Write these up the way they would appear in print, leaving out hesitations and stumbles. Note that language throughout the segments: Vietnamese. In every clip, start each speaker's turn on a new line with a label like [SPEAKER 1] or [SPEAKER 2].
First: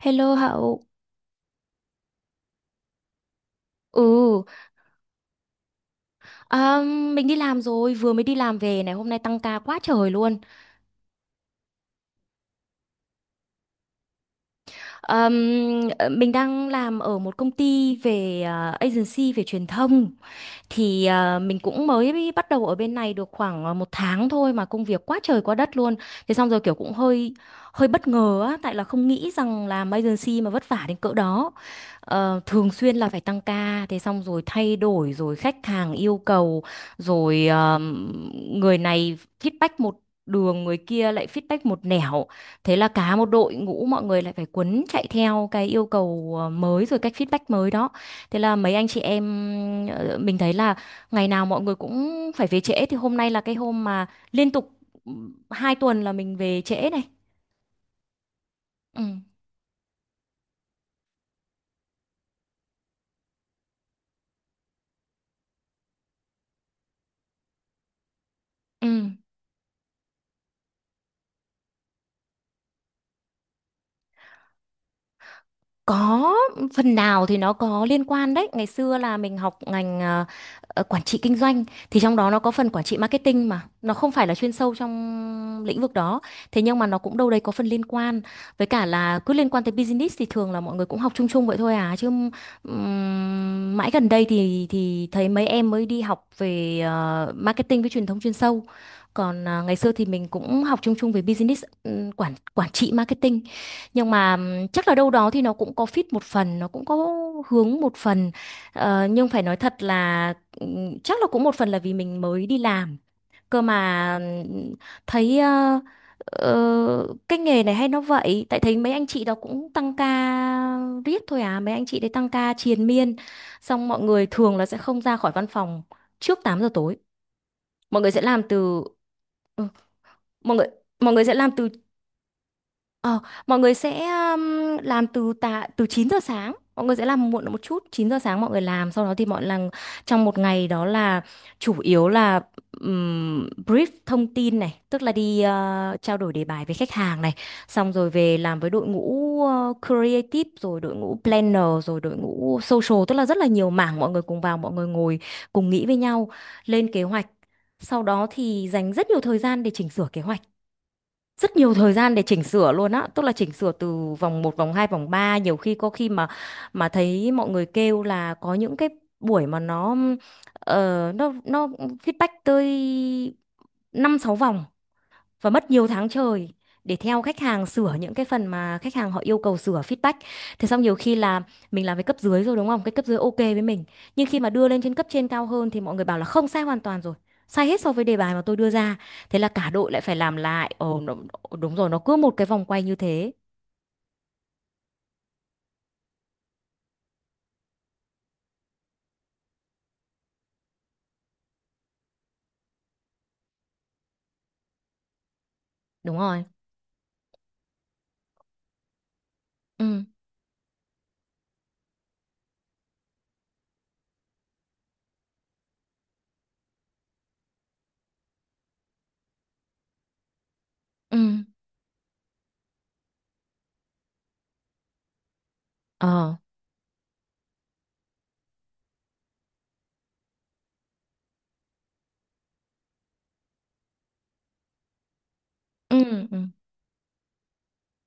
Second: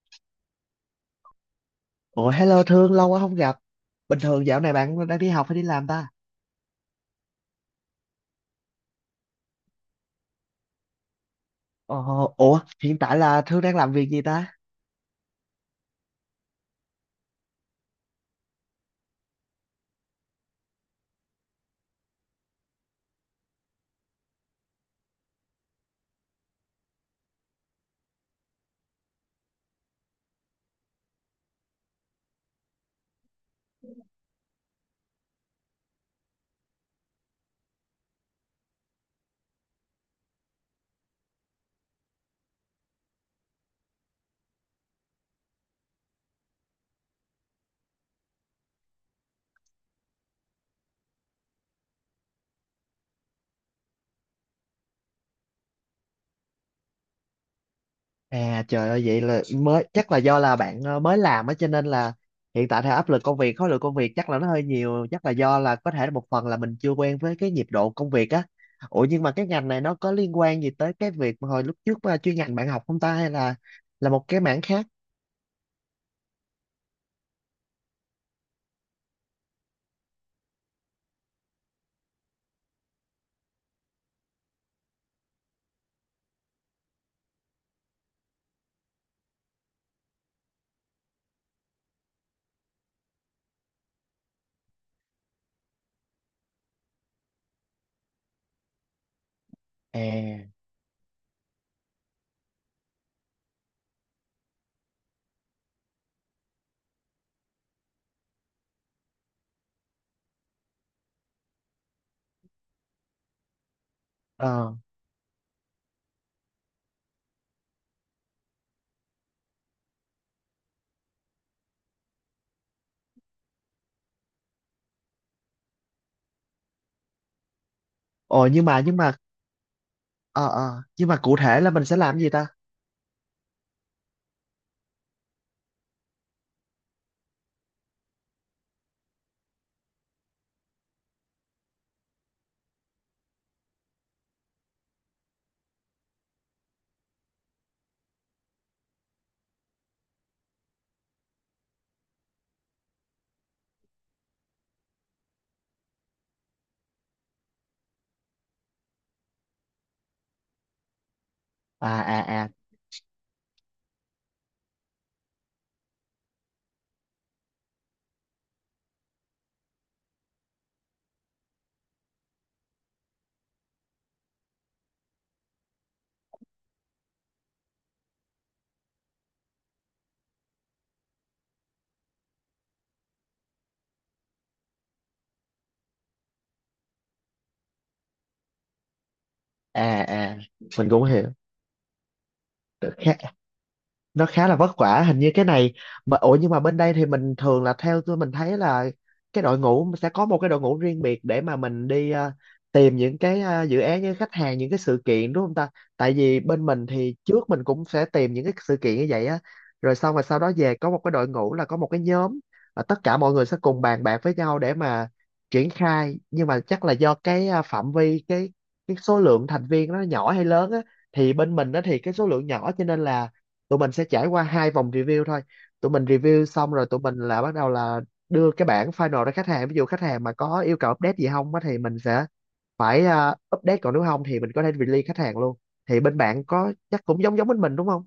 [SPEAKER 1] Hello Hậu.
[SPEAKER 2] Ủa, hello Thương, lâu quá không gặp. Bình
[SPEAKER 1] Ừ.
[SPEAKER 2] thường dạo này bạn đang đi học hay đi làm ta?
[SPEAKER 1] à, mình đi làm rồi, vừa mới đi làm về này, hôm nay tăng ca quá trời luôn.
[SPEAKER 2] Ờ. Ủa, hiện tại là Thương đang làm việc gì ta?
[SPEAKER 1] Ờm, mình đang làm ở một công ty về agency về truyền thông, thì mình cũng mới bắt đầu ở bên này được khoảng một tháng thôi mà công việc quá trời quá đất luôn. Thế xong rồi kiểu cũng hơi hơi bất ngờ á, tại là không nghĩ rằng làm agency mà vất vả đến cỡ đó. Thường xuyên là phải tăng ca, thế xong rồi thay đổi rồi khách hàng yêu cầu rồi, người này feedback một đường, người kia lại feedback một nẻo. Thế là cả một đội ngũ mọi người lại phải quấn chạy theo cái yêu cầu mới rồi cách feedback mới đó. Thế là mấy anh chị em, mình thấy là ngày nào mọi người cũng phải về trễ, thì hôm nay là cái hôm mà liên tục ừ, 2 tuần là mình về trễ này.
[SPEAKER 2] À, trời
[SPEAKER 1] Ừ.
[SPEAKER 2] ơi, vậy là mới chắc là do là bạn mới làm á, cho nên là hiện tại theo áp lực công việc, khối lượng công việc chắc là nó hơi nhiều, chắc là do là có thể là một phần là mình chưa quen với cái nhịp độ công việc á.
[SPEAKER 1] Ừ.
[SPEAKER 2] Ủa, nhưng mà cái ngành này nó có liên quan gì tới cái việc mà hồi lúc trước mà chuyên ngành bạn học không ta, hay là một cái mảng khác?
[SPEAKER 1] Có phần nào thì nó có liên quan đấy. Ngày xưa là mình học ngành, quản trị kinh doanh, thì trong đó nó có phần quản trị marketing mà nó không phải là chuyên sâu trong lĩnh vực đó. Thế nhưng mà nó cũng đâu đấy có phần liên quan. Với cả là cứ liên quan tới business thì thường là mọi người cũng học chung chung vậy thôi à chứ, mãi gần đây thì thấy mấy em mới đi học về marketing với truyền thông chuyên sâu. Còn ngày xưa thì
[SPEAKER 2] À,
[SPEAKER 1] mình cũng học chung chung về business, quản quản trị marketing, nhưng mà chắc là đâu đó thì nó cũng có fit một phần, nó cũng có hướng một phần. Nhưng phải nói thật là chắc là cũng một phần là vì mình mới đi làm, cơ mà
[SPEAKER 2] ờ.
[SPEAKER 1] thấy cái nghề này hay nó vậy, tại thấy mấy anh chị đó cũng tăng ca riết thôi à, mấy anh chị đấy tăng ca triền miên, xong mọi người thường là sẽ không ra khỏi văn phòng trước 8 giờ tối. mọi người sẽ làm
[SPEAKER 2] Ồ, nhưng
[SPEAKER 1] từ
[SPEAKER 2] mà nhưng mà ờ
[SPEAKER 1] mọi người
[SPEAKER 2] ờ nhưng
[SPEAKER 1] mọi
[SPEAKER 2] mà
[SPEAKER 1] người sẽ
[SPEAKER 2] cụ
[SPEAKER 1] làm
[SPEAKER 2] thể
[SPEAKER 1] từ
[SPEAKER 2] là mình sẽ làm gì ta?
[SPEAKER 1] Ờ, Mọi người sẽ làm từ tạ từ 9 giờ sáng. Mọi người sẽ làm muộn một chút, 9 giờ sáng mọi người làm, sau đó thì mọi lần trong một ngày đó là chủ yếu là brief thông tin này, tức là đi trao đổi đề bài với khách hàng này, xong rồi về làm với đội ngũ creative rồi đội ngũ planner rồi đội ngũ social, tức là rất là nhiều mảng mọi người cùng vào, mọi người ngồi cùng nghĩ với nhau lên kế hoạch. Sau đó thì dành rất nhiều thời gian để chỉnh sửa kế hoạch, rất nhiều thời
[SPEAKER 2] À
[SPEAKER 1] gian để chỉnh
[SPEAKER 2] à à
[SPEAKER 1] sửa luôn á, tức là chỉnh sửa từ vòng một vòng 2 vòng 3, nhiều khi có khi mà thấy mọi người kêu là có những cái buổi mà nó nó feedback tới 5 6 vòng và mất nhiều tháng trời để theo khách hàng sửa những cái phần mà khách hàng họ yêu cầu sửa feedback. Thế xong nhiều khi là mình làm với cấp dưới rồi đúng không? Cái cấp dưới ok với mình. Nhưng khi mà đưa lên trên cấp trên cao hơn thì mọi người bảo là không, sai hoàn toàn rồi. Sai hết so với đề bài mà tôi đưa ra. Thế là cả đội lại
[SPEAKER 2] à
[SPEAKER 1] phải làm
[SPEAKER 2] à,
[SPEAKER 1] lại.
[SPEAKER 2] mình
[SPEAKER 1] Ồ,
[SPEAKER 2] cũng hiểu.
[SPEAKER 1] đúng rồi, nó cứ một cái vòng quay như thế.
[SPEAKER 2] khá nó khá là vất vả hình như cái này. Mà nhưng mà bên đây thì mình thường là, theo tôi mình thấy là cái đội ngũ sẽ có một cái đội ngũ riêng biệt để mà mình đi tìm những cái dự án, những khách hàng, những cái sự kiện, đúng không ta? Tại
[SPEAKER 1] Đúng
[SPEAKER 2] vì
[SPEAKER 1] rồi.
[SPEAKER 2] bên mình thì trước mình cũng sẽ tìm những cái sự kiện như vậy á, rồi
[SPEAKER 1] Ừ.
[SPEAKER 2] xong rồi sau đó về có một cái đội ngũ là có một cái nhóm, và tất cả mọi người sẽ cùng bàn bạc với nhau để mà triển khai. Nhưng mà chắc là do cái phạm vi cái số lượng thành viên nó nhỏ hay lớn á, thì
[SPEAKER 1] Ừ.
[SPEAKER 2] bên mình đó thì cái số lượng nhỏ, cho nên là tụi mình sẽ trải qua hai vòng review thôi. Tụi mình
[SPEAKER 1] Ờ.
[SPEAKER 2] review xong rồi tụi mình là bắt đầu là đưa cái bản final ra khách hàng, ví dụ khách hàng mà có yêu cầu update gì không á thì mình sẽ phải update, còn nếu không thì mình có thể release khách hàng luôn. Thì bên
[SPEAKER 1] Ừ. Ừ.
[SPEAKER 2] bạn có chắc cũng giống giống bên mình đúng không?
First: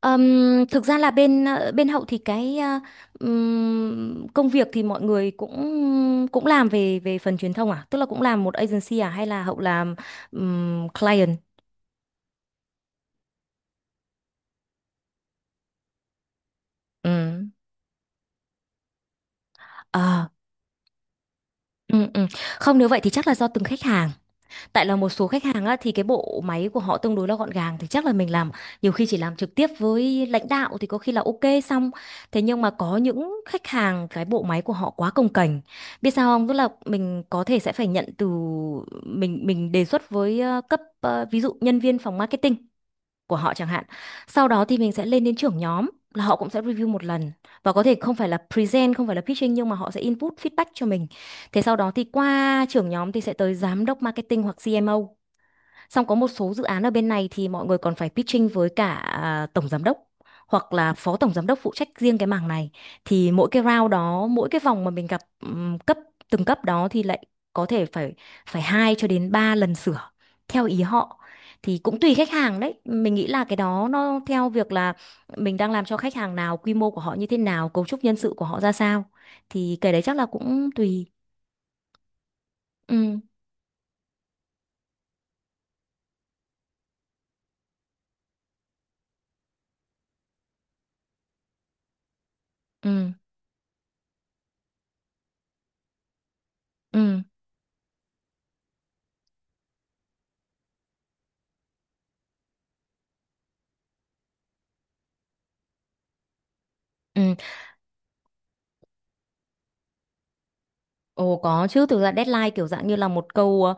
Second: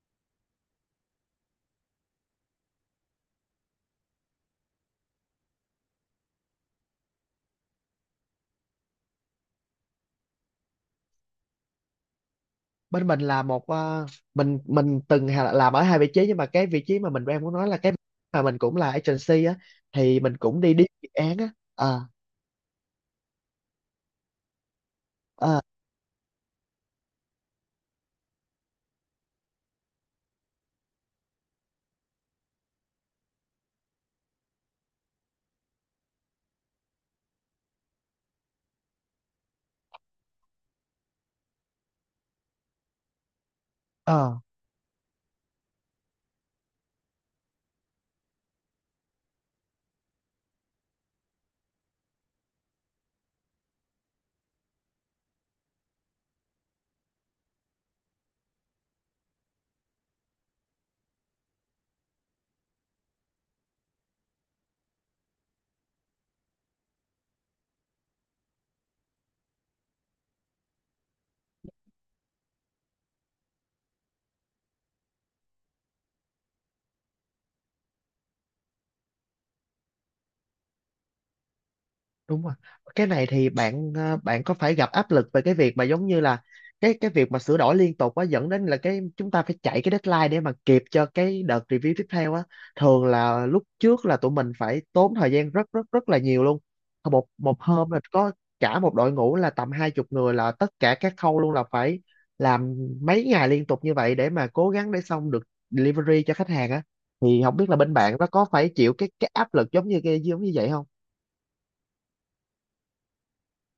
[SPEAKER 1] Thực ra là bên bên Hậu thì cái công việc thì mọi người cũng cũng làm về về phần truyền thông à, tức là cũng làm một agency à, hay là Hậu làm client.
[SPEAKER 2] Bên mình là một ờ, mình từng làm ở hai vị trí, nhưng mà cái vị trí mà mình đang
[SPEAKER 1] Ừm.
[SPEAKER 2] muốn nói là cái mà mình cũng là agency á, thì
[SPEAKER 1] Ờ,
[SPEAKER 2] mình cũng đi đi dự án á.
[SPEAKER 1] ừ,
[SPEAKER 2] Ờ.
[SPEAKER 1] ừ. Không, nếu vậy thì chắc là do từng khách hàng. Tại là một số khách
[SPEAKER 2] Ờ.
[SPEAKER 1] hàng á, thì cái bộ máy của họ tương đối là gọn gàng thì chắc là mình làm nhiều khi chỉ làm trực tiếp với lãnh đạo thì có khi là ok xong. Thế nhưng mà có những khách hàng cái bộ máy của họ quá cồng kềnh, biết sao không, tức là mình có thể sẽ phải nhận từ, mình đề xuất với cấp, ví dụ nhân viên phòng marketing của họ chẳng hạn.
[SPEAKER 2] Ờ,
[SPEAKER 1] Sau đó thì mình sẽ lên đến trưởng nhóm là họ cũng sẽ review một lần, và có thể không phải là present, không phải là pitching nhưng mà họ sẽ input feedback cho mình. Thế sau đó thì qua trưởng nhóm thì sẽ tới giám đốc marketing hoặc CMO. Xong có một số dự án ở bên này thì mọi người còn phải pitching với cả tổng giám đốc hoặc là phó tổng giám đốc phụ trách riêng cái mảng này. Thì mỗi cái round đó, mỗi cái vòng mà mình gặp từng cấp đó thì lại có thể phải, 2 cho đến 3 lần sửa theo ý họ. Thì cũng tùy khách hàng đấy. Mình nghĩ là cái đó nó theo việc là mình đang làm cho khách hàng nào, quy mô của họ như thế nào, cấu trúc nhân sự của họ ra sao. Thì cái đấy chắc là cũng tùy.
[SPEAKER 2] đúng rồi. Cái
[SPEAKER 1] Ừ,
[SPEAKER 2] này thì bạn ờ, bạn có phải gặp áp lực về cái việc mà giống như là cái việc mà sửa đổi liên tục á dẫn đến là cái chúng ta phải chạy cái deadline để mà kịp cho cái đợt review tiếp theo á thường
[SPEAKER 1] ừ,
[SPEAKER 2] là lúc trước là tụi mình phải tốn thời gian rất rất rất là nhiều luôn
[SPEAKER 1] ừ,
[SPEAKER 2] một một hôm là có cả một đội ngũ là tầm hai chục người là tất cả các khâu luôn là phải làm mấy ngày liên tục như vậy để mà cố gắng để xong được delivery cho khách hàng á
[SPEAKER 1] ừ.
[SPEAKER 2] thì không biết là bên bạn nó có phải chịu cái áp lực giống như cái giống như vậy không
[SPEAKER 1] Ồ có chứ, thực ra deadline kiểu dạng như là một câu, ờ,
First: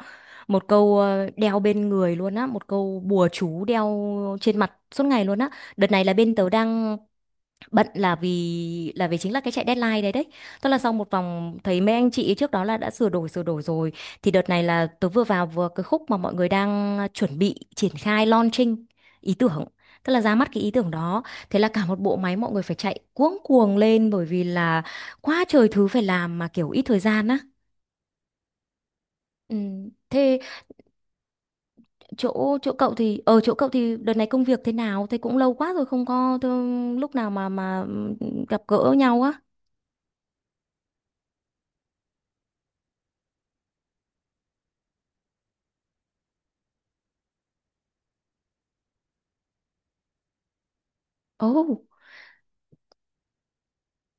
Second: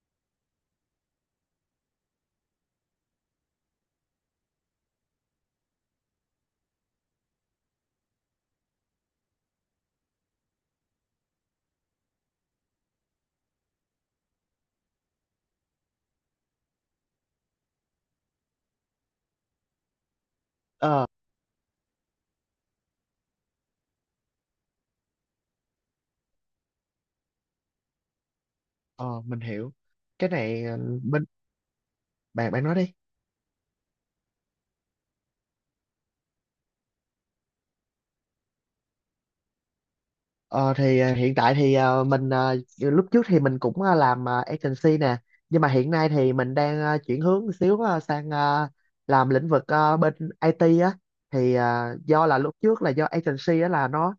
[SPEAKER 1] một câu ờ, đeo bên người luôn á, một câu bùa chú đeo trên mặt suốt ngày luôn á. Đợt này là bên tớ đang bận là vì chính là cái chạy deadline đấy đấy. Tức là sau một vòng thấy mấy anh chị trước đó là đã sửa đổi rồi, thì đợt này là tớ vừa vào vừa cái khúc mà mọi người đang chuẩn bị triển khai launching ý tưởng. Tức là ra mắt cái ý tưởng
[SPEAKER 2] Ờ
[SPEAKER 1] đó. Thế là cả một bộ máy mọi người phải chạy cuống cuồng lên. Bởi vì là quá trời thứ phải làm, mà kiểu ít thời gian á.
[SPEAKER 2] Ờ, mình
[SPEAKER 1] Ừ.
[SPEAKER 2] hiểu. Cái
[SPEAKER 1] Thế
[SPEAKER 2] này ờ, bên bạn,
[SPEAKER 1] chỗ
[SPEAKER 2] bạn
[SPEAKER 1] chỗ
[SPEAKER 2] nói đi.
[SPEAKER 1] cậu thì ở chỗ cậu thì đợt này công việc thế nào? Thế cũng lâu quá rồi không có thương, lúc nào mà gặp gỡ nhau á.
[SPEAKER 2] Ờ thì hiện tại thì mình lúc trước thì mình cũng làm agency nè, nhưng mà hiện nay thì mình đang chuyển hướng một xíu sang làm lĩnh vực bên IT á. Thì
[SPEAKER 1] Ồ.
[SPEAKER 2] do là lúc trước là do agency á là nó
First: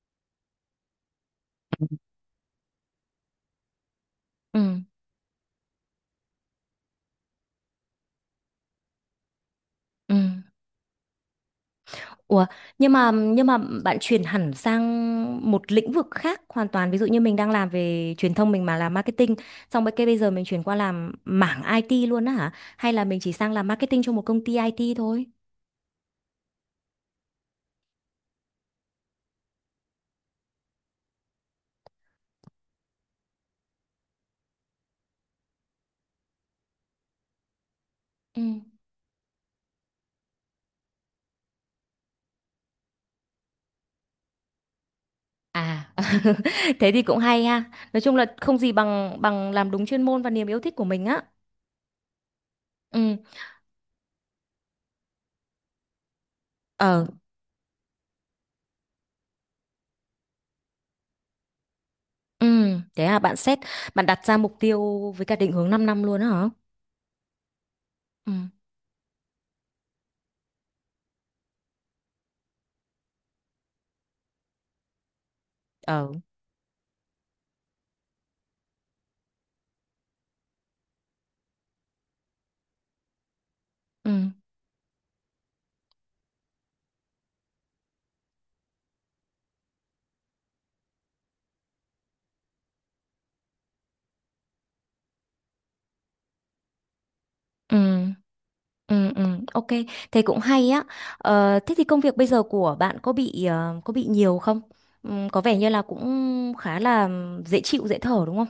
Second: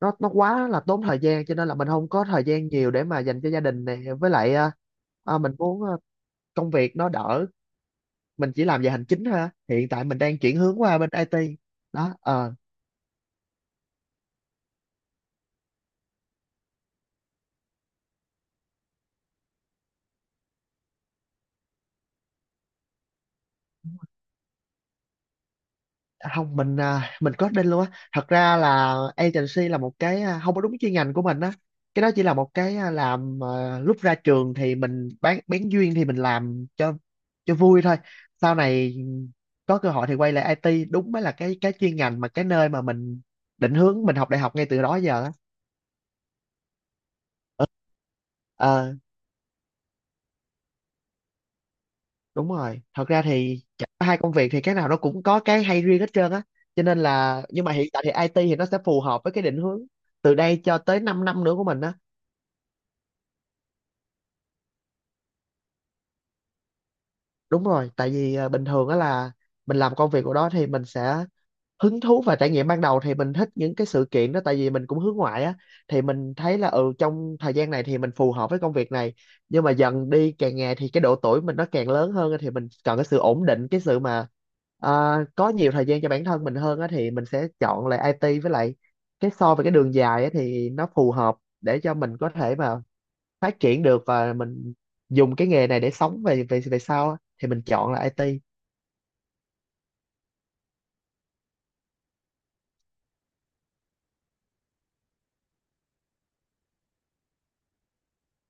[SPEAKER 2] nó nó quá là tốn thời gian, cho nên là mình không có thời gian nhiều để mà dành cho gia đình này, với lại
[SPEAKER 1] Ừ.
[SPEAKER 2] mình muốn công việc nó đỡ, mình chỉ làm về hành chính thôi á. Hiện tại
[SPEAKER 1] Ừ.
[SPEAKER 2] mình đang chuyển hướng qua bên IT. Đó.
[SPEAKER 1] Ủa,
[SPEAKER 2] Ờ.
[SPEAKER 1] nhưng mà bạn chuyển hẳn sang một lĩnh vực khác hoàn toàn. Ví dụ như mình đang làm về truyền thông, mình mà làm marketing, xong bây giờ mình chuyển qua làm mảng IT luôn á hả? Hay là mình chỉ sang làm marketing cho một công ty IT thôi?
[SPEAKER 2] À, không, mình coding luôn á. Thật ra là agency là một cái không có đúng chuyên ngành của mình á, cái đó chỉ là một cái làm lúc ra trường thì mình bán duyên thì mình làm cho vui thôi.
[SPEAKER 1] Ừ.
[SPEAKER 2] Sau này có cơ hội thì quay lại IT đúng mới là cái chuyên ngành mà cái nơi mà mình định hướng mình học đại học ngay từ đó giờ á.
[SPEAKER 1] À, thế thì cũng hay ha. Nói chung là không gì
[SPEAKER 2] Ờ,
[SPEAKER 1] bằng bằng làm đúng chuyên môn và niềm yêu thích của mình á.
[SPEAKER 2] đúng rồi, thật
[SPEAKER 1] Ừ,
[SPEAKER 2] ra thì hai công việc thì cái nào nó cũng có cái hay riêng hết trơn á, cho nên
[SPEAKER 1] ờ,
[SPEAKER 2] là nhưng mà hiện tại thì IT thì nó sẽ phù hợp với cái định hướng từ đây cho tới 5 năm nữa của mình á.
[SPEAKER 1] ừ, thế bạn đặt ra mục tiêu với cả định hướng 5 năm luôn á hả?
[SPEAKER 2] Đúng rồi, tại
[SPEAKER 1] Ừ,
[SPEAKER 2] vì bình thường á là mình làm công việc của đó thì mình sẽ hứng thú, và trải nghiệm ban đầu thì mình thích những cái sự kiện đó tại vì mình cũng hướng ngoại á, thì
[SPEAKER 1] ờ,
[SPEAKER 2] mình thấy là ừ trong thời gian này thì mình phù hợp với công việc này. Nhưng mà dần đi càng ngày thì cái độ tuổi mình nó càng lớn hơn á, thì mình cần cái sự ổn định, cái sự
[SPEAKER 1] ừ,
[SPEAKER 2] mà à, có nhiều thời gian cho bản thân mình hơn á, thì mình sẽ chọn lại IT. Với lại cái so với cái đường dài á thì nó phù hợp để cho mình có thể mà phát triển được, và mình dùng cái nghề này để sống về về về sau á, thì mình
[SPEAKER 1] ừ,
[SPEAKER 2] chọn là IT.
[SPEAKER 1] ừ, ừ, ok, thế cũng hay á. Ờ, thế thì công việc bây giờ của bạn có bị nhiều không? Ừ, có vẻ như là cũng khá là dễ chịu, dễ thở đúng không?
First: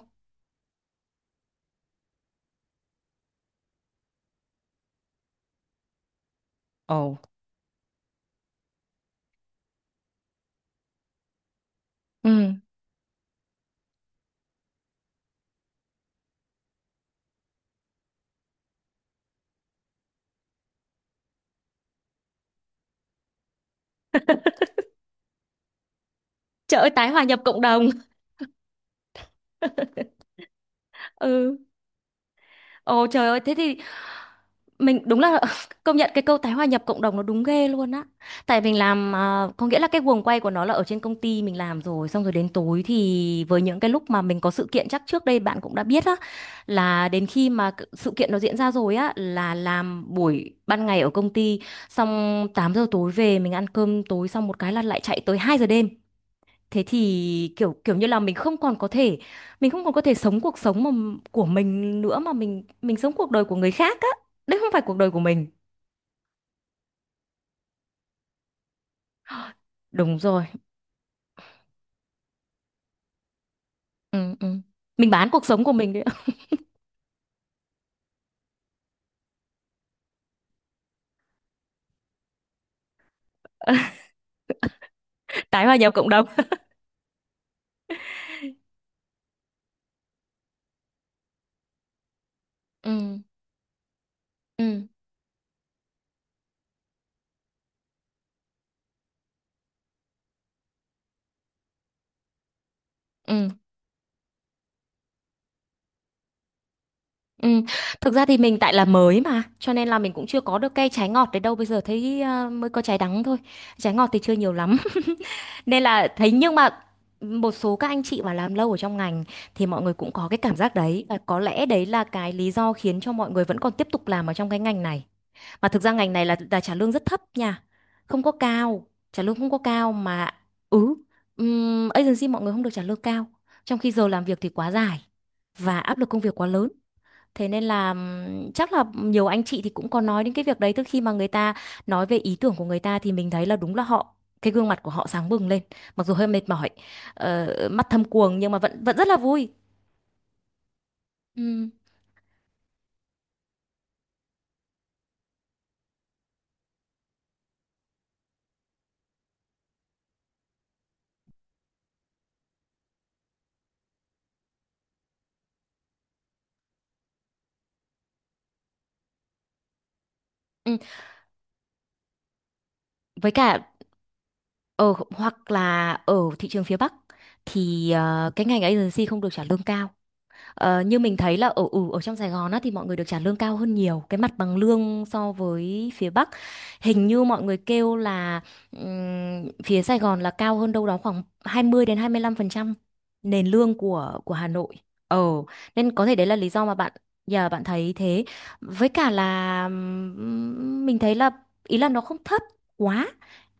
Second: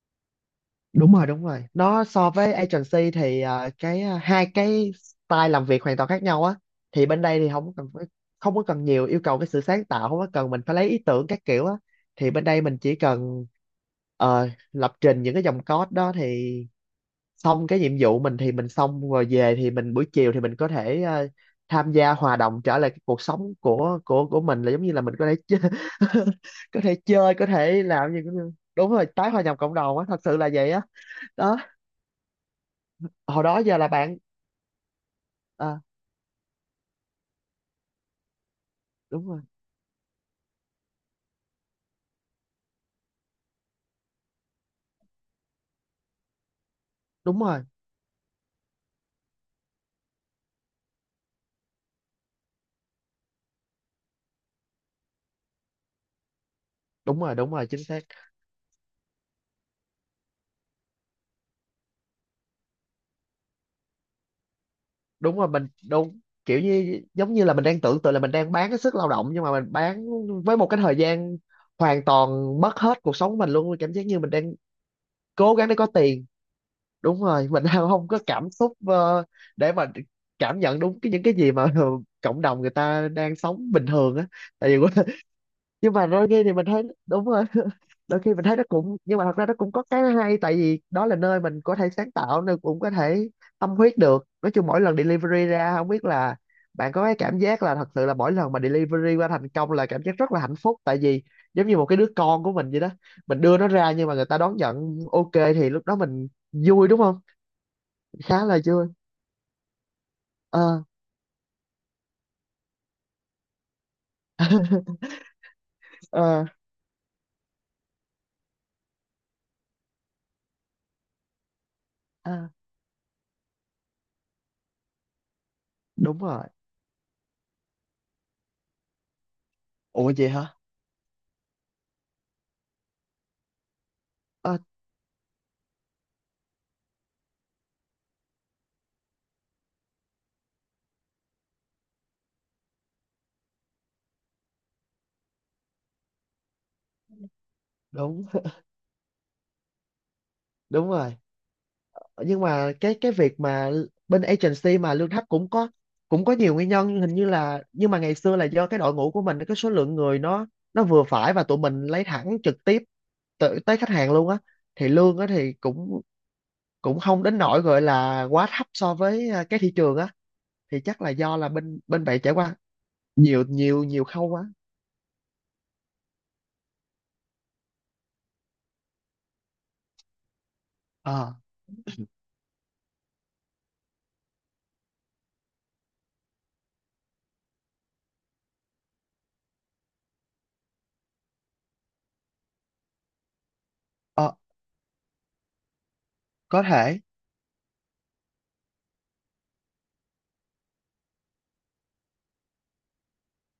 [SPEAKER 2] Đúng rồi nó so với agency thì cái hai cái style làm việc hoàn toàn khác nhau á. Thì
[SPEAKER 1] Ồ.
[SPEAKER 2] bên đây thì không có cần nhiều yêu cầu cái sự sáng tạo, không có cần mình phải lấy ý tưởng các kiểu á,
[SPEAKER 1] Ừ,
[SPEAKER 2] thì bên đây mình chỉ cần lập trình những cái dòng code đó thì xong. Cái nhiệm vụ mình thì mình xong rồi về thì mình buổi chiều thì mình có thể tham gia hòa đồng trở lại cái cuộc sống của mình, là giống như là mình có thể chơi,
[SPEAKER 1] trời
[SPEAKER 2] có
[SPEAKER 1] ơi,
[SPEAKER 2] thể
[SPEAKER 1] tái hòa
[SPEAKER 2] chơi,
[SPEAKER 1] nhập
[SPEAKER 2] có
[SPEAKER 1] cộng
[SPEAKER 2] thể
[SPEAKER 1] đồng.
[SPEAKER 2] làm gì cũng được. Đúng rồi, tái hòa nhập cộng đồng á, thật sự là vậy á. Đó.
[SPEAKER 1] Ừ. Ồ trời ơi,
[SPEAKER 2] Hồi
[SPEAKER 1] thế
[SPEAKER 2] đó
[SPEAKER 1] thì
[SPEAKER 2] giờ là bạn
[SPEAKER 1] mình đúng là
[SPEAKER 2] à,
[SPEAKER 1] công nhận cái câu tái hòa nhập cộng đồng nó đúng ghê luôn á. Tại mình làm,
[SPEAKER 2] đúng rồi,
[SPEAKER 1] có nghĩa là cái guồng quay của nó là ở trên công ty mình làm rồi, xong rồi đến tối thì với những cái lúc mà mình có sự kiện chắc trước đây bạn cũng đã biết á, là đến
[SPEAKER 2] đúng
[SPEAKER 1] khi
[SPEAKER 2] rồi
[SPEAKER 1] mà sự kiện nó diễn ra rồi á là làm buổi ban ngày ở công ty, xong 8 giờ tối về mình ăn cơm tối xong một cái là lại chạy tới 2 giờ đêm, thế thì kiểu
[SPEAKER 2] chính
[SPEAKER 1] kiểu
[SPEAKER 2] xác.
[SPEAKER 1] như là mình không còn có thể, mình không còn có thể sống cuộc sống mà của mình nữa, mà mình sống cuộc đời của người khác á, đấy không phải cuộc đời của
[SPEAKER 2] Đúng
[SPEAKER 1] mình.
[SPEAKER 2] rồi, mình đúng kiểu như giống như là mình đang tưởng tượng là mình đang bán cái sức lao động, nhưng mà mình bán
[SPEAKER 1] Đúng rồi.
[SPEAKER 2] với một cái thời gian hoàn toàn mất hết cuộc sống mình luôn, cảm giác như mình
[SPEAKER 1] Ừ, ừ.
[SPEAKER 2] đang
[SPEAKER 1] Mình bán cuộc
[SPEAKER 2] cố
[SPEAKER 1] sống
[SPEAKER 2] gắng
[SPEAKER 1] của
[SPEAKER 2] để có
[SPEAKER 1] mình đấy.
[SPEAKER 2] tiền. Đúng rồi, mình đang không có cảm xúc để mà cảm nhận đúng cái những cái gì mà cộng đồng người ta đang sống bình thường á. Tại vì
[SPEAKER 1] Tái hòa
[SPEAKER 2] nhưng
[SPEAKER 1] nhập
[SPEAKER 2] mà
[SPEAKER 1] cộng đồng.
[SPEAKER 2] đôi khi thì mình thấy đúng rồi, đôi khi mình thấy nó cũng nhưng mà thật ra nó cũng có cái hay, tại vì đó là nơi mình có thể sáng tạo nên, cũng có
[SPEAKER 1] Ừ,
[SPEAKER 2] thể tâm huyết được. Nói chung mỗi
[SPEAKER 1] ừ,
[SPEAKER 2] lần delivery ra không biết là bạn có cái cảm giác, là thật sự là mỗi lần mà delivery qua thành công là cảm giác rất là hạnh phúc, tại vì giống như một cái đứa con của mình vậy đó, mình
[SPEAKER 1] ừ,
[SPEAKER 2] đưa nó ra nhưng mà người ta đón nhận ok, thì lúc đó mình vui đúng không?
[SPEAKER 1] ừ. Thực ra thì
[SPEAKER 2] Khá
[SPEAKER 1] mình
[SPEAKER 2] là
[SPEAKER 1] tại là
[SPEAKER 2] vui.
[SPEAKER 1] mới mà cho nên là mình cũng chưa có được
[SPEAKER 2] Ờ.
[SPEAKER 1] cây trái ngọt đấy đâu, bây giờ thấy mới có trái đắng thôi, trái ngọt thì chưa nhiều lắm, nên là thấy.
[SPEAKER 2] Ờ.
[SPEAKER 1] Nhưng mà một số các anh chị mà làm lâu ở trong ngành thì mọi người cũng có cái cảm giác đấy, và có lẽ đấy là cái
[SPEAKER 2] Ờ,
[SPEAKER 1] lý do khiến cho mọi người vẫn còn tiếp tục làm ở trong cái ngành này. Mà thực ra ngành
[SPEAKER 2] đúng
[SPEAKER 1] này là
[SPEAKER 2] rồi.
[SPEAKER 1] là trả lương rất thấp nha, không có cao, trả lương không có cao
[SPEAKER 2] Ủa vậy
[SPEAKER 1] mà.
[SPEAKER 2] hả?
[SPEAKER 1] Ừ. Agency mọi người không được trả lương cao, trong khi giờ làm việc thì
[SPEAKER 2] Ờ,
[SPEAKER 1] quá dài và áp lực công việc quá lớn. Thế nên là chắc là nhiều anh chị thì cũng có nói đến cái việc đấy. Tức khi mà người ta nói về ý tưởng của người ta thì mình thấy là đúng là cái gương mặt của họ sáng bừng lên, mặc dù hơi mệt mỏi, mắt thâm
[SPEAKER 2] đúng.
[SPEAKER 1] quầng nhưng mà vẫn vẫn rất là vui.
[SPEAKER 2] Đúng rồi,
[SPEAKER 1] Ừm,
[SPEAKER 2] nhưng mà cái việc mà bên agency mà lương thấp cũng có, cũng có nhiều nguyên nhân hình như là. Nhưng mà ngày xưa là do cái đội ngũ của mình cái số lượng người nó vừa phải, và tụi mình lấy thẳng trực tiếp tới, tới khách hàng luôn á, thì lương á thì cũng cũng không đến nỗi gọi là quá thấp so với cái thị trường á.
[SPEAKER 1] ừm.
[SPEAKER 2] Thì chắc là do là bên bên bạn trải qua
[SPEAKER 1] Với
[SPEAKER 2] nhiều
[SPEAKER 1] cả
[SPEAKER 2] nhiều nhiều khâu quá.
[SPEAKER 1] hoặc là ở thị trường phía Bắc thì cái ngành agency không được trả lương cao. Ờ, như mình
[SPEAKER 2] Ờ.
[SPEAKER 1] thấy là ở trong Sài Gòn á, thì mọi người được trả lương cao hơn nhiều cái mặt bằng lương so với phía Bắc, hình như mọi người kêu là phía Sài Gòn là cao hơn đâu đó khoảng 20 đến 25% nền lương của
[SPEAKER 2] Ờ,
[SPEAKER 1] của Hà Nội. Ờ. Nên có thể đấy là lý
[SPEAKER 2] có
[SPEAKER 1] do mà
[SPEAKER 2] thể.
[SPEAKER 1] giờ bạn thấy thế. Với cả là mình thấy là ý là nó không thấp quá,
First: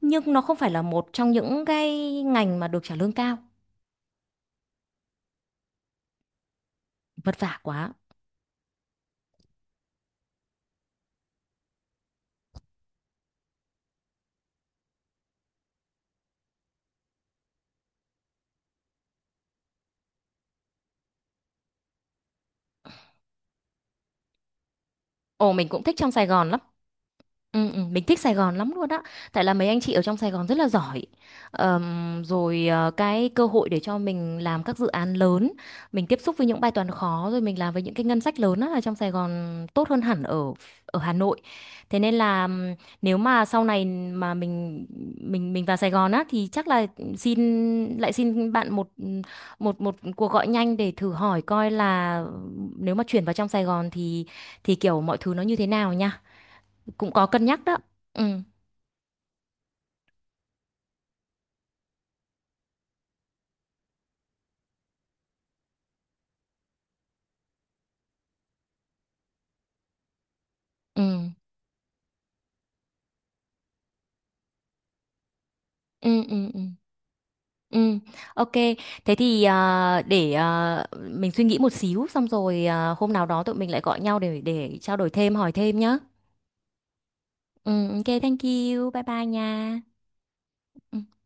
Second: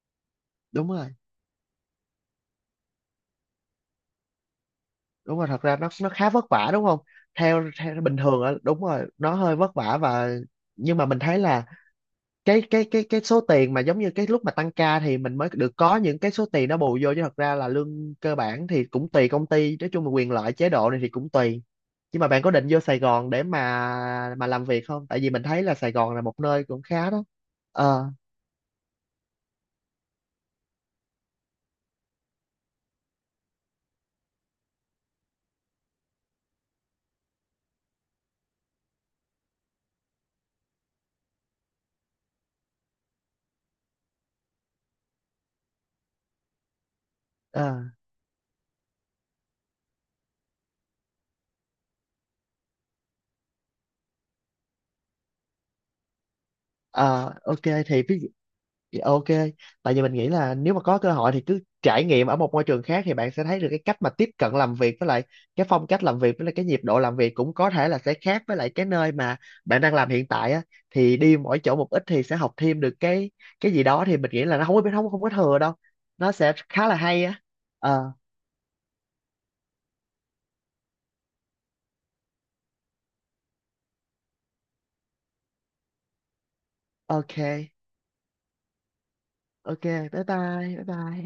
[SPEAKER 1] nhưng nó không phải là
[SPEAKER 2] Đúng
[SPEAKER 1] một
[SPEAKER 2] rồi,
[SPEAKER 1] trong những cái ngành mà được trả lương cao.
[SPEAKER 2] đúng rồi, thật ra nó khá vất vả đúng không?
[SPEAKER 1] Vất vả
[SPEAKER 2] Theo,
[SPEAKER 1] quá.
[SPEAKER 2] theo bình thường á, đúng rồi, nó hơi vất vả. Và nhưng mà mình thấy là cái số tiền mà giống như cái lúc mà tăng ca thì mình mới được có những cái số tiền nó bù vô, chứ thật ra là lương cơ bản thì cũng tùy công ty, nói chung là quyền lợi chế độ này thì cũng tùy. Nhưng mà bạn có định vô Sài Gòn để mà làm việc không, tại vì mình
[SPEAKER 1] Ồ
[SPEAKER 2] thấy
[SPEAKER 1] mình
[SPEAKER 2] là
[SPEAKER 1] cũng
[SPEAKER 2] Sài
[SPEAKER 1] thích trong
[SPEAKER 2] Gòn là
[SPEAKER 1] Sài
[SPEAKER 2] một
[SPEAKER 1] Gòn lắm.
[SPEAKER 2] nơi cũng khá đó.
[SPEAKER 1] Ừ, ừ, mình
[SPEAKER 2] Ờ.
[SPEAKER 1] thích Sài Gòn lắm luôn á. Tại là mấy anh chị ở trong Sài Gòn rất là giỏi. Rồi cái cơ hội để cho mình làm các dự án lớn, mình tiếp xúc với những bài toán khó rồi mình làm với những cái ngân sách lớn á, ở trong Sài Gòn tốt hơn hẳn ở ở Hà Nội. Thế nên là nếu mà sau này mà mình vào Sài Gòn á thì chắc là xin
[SPEAKER 2] Ờ.
[SPEAKER 1] lại xin bạn một một một cuộc gọi nhanh để thử hỏi coi là nếu mà chuyển vào trong Sài Gòn thì kiểu mọi thứ nó như thế nào nha. Cũng có
[SPEAKER 2] Ờ,
[SPEAKER 1] cân
[SPEAKER 2] ok,
[SPEAKER 1] nhắc đó.
[SPEAKER 2] thì ví.
[SPEAKER 1] Ừ
[SPEAKER 2] Dạ, ok, tại vì mình nghĩ là nếu mà có cơ hội thì cứ trải nghiệm ở một môi trường khác, thì bạn sẽ thấy được cái cách mà tiếp cận làm việc, với lại cái phong cách làm việc, với lại cái nhịp độ làm việc cũng có thể là sẽ khác với lại cái nơi mà bạn đang làm hiện tại á.
[SPEAKER 1] ừ
[SPEAKER 2] Thì đi mỗi chỗ một ít thì sẽ học thêm được cái gì đó, thì mình nghĩ là nó không có không không có thừa đâu,
[SPEAKER 1] ừ
[SPEAKER 2] nó
[SPEAKER 1] ừ.
[SPEAKER 2] sẽ
[SPEAKER 1] Ừ.
[SPEAKER 2] khá là hay á.
[SPEAKER 1] Ừ,
[SPEAKER 2] Ờ.
[SPEAKER 1] ok. Thế thì để mình suy nghĩ một xíu xong rồi hôm nào đó tụi mình lại gọi nhau để trao đổi thêm, hỏi thêm nhá.
[SPEAKER 2] Ok.
[SPEAKER 1] Ừ, ok, thank you. Bye bye nha.
[SPEAKER 2] Ok, bye bye. Bye
[SPEAKER 1] Ừ.
[SPEAKER 2] bye.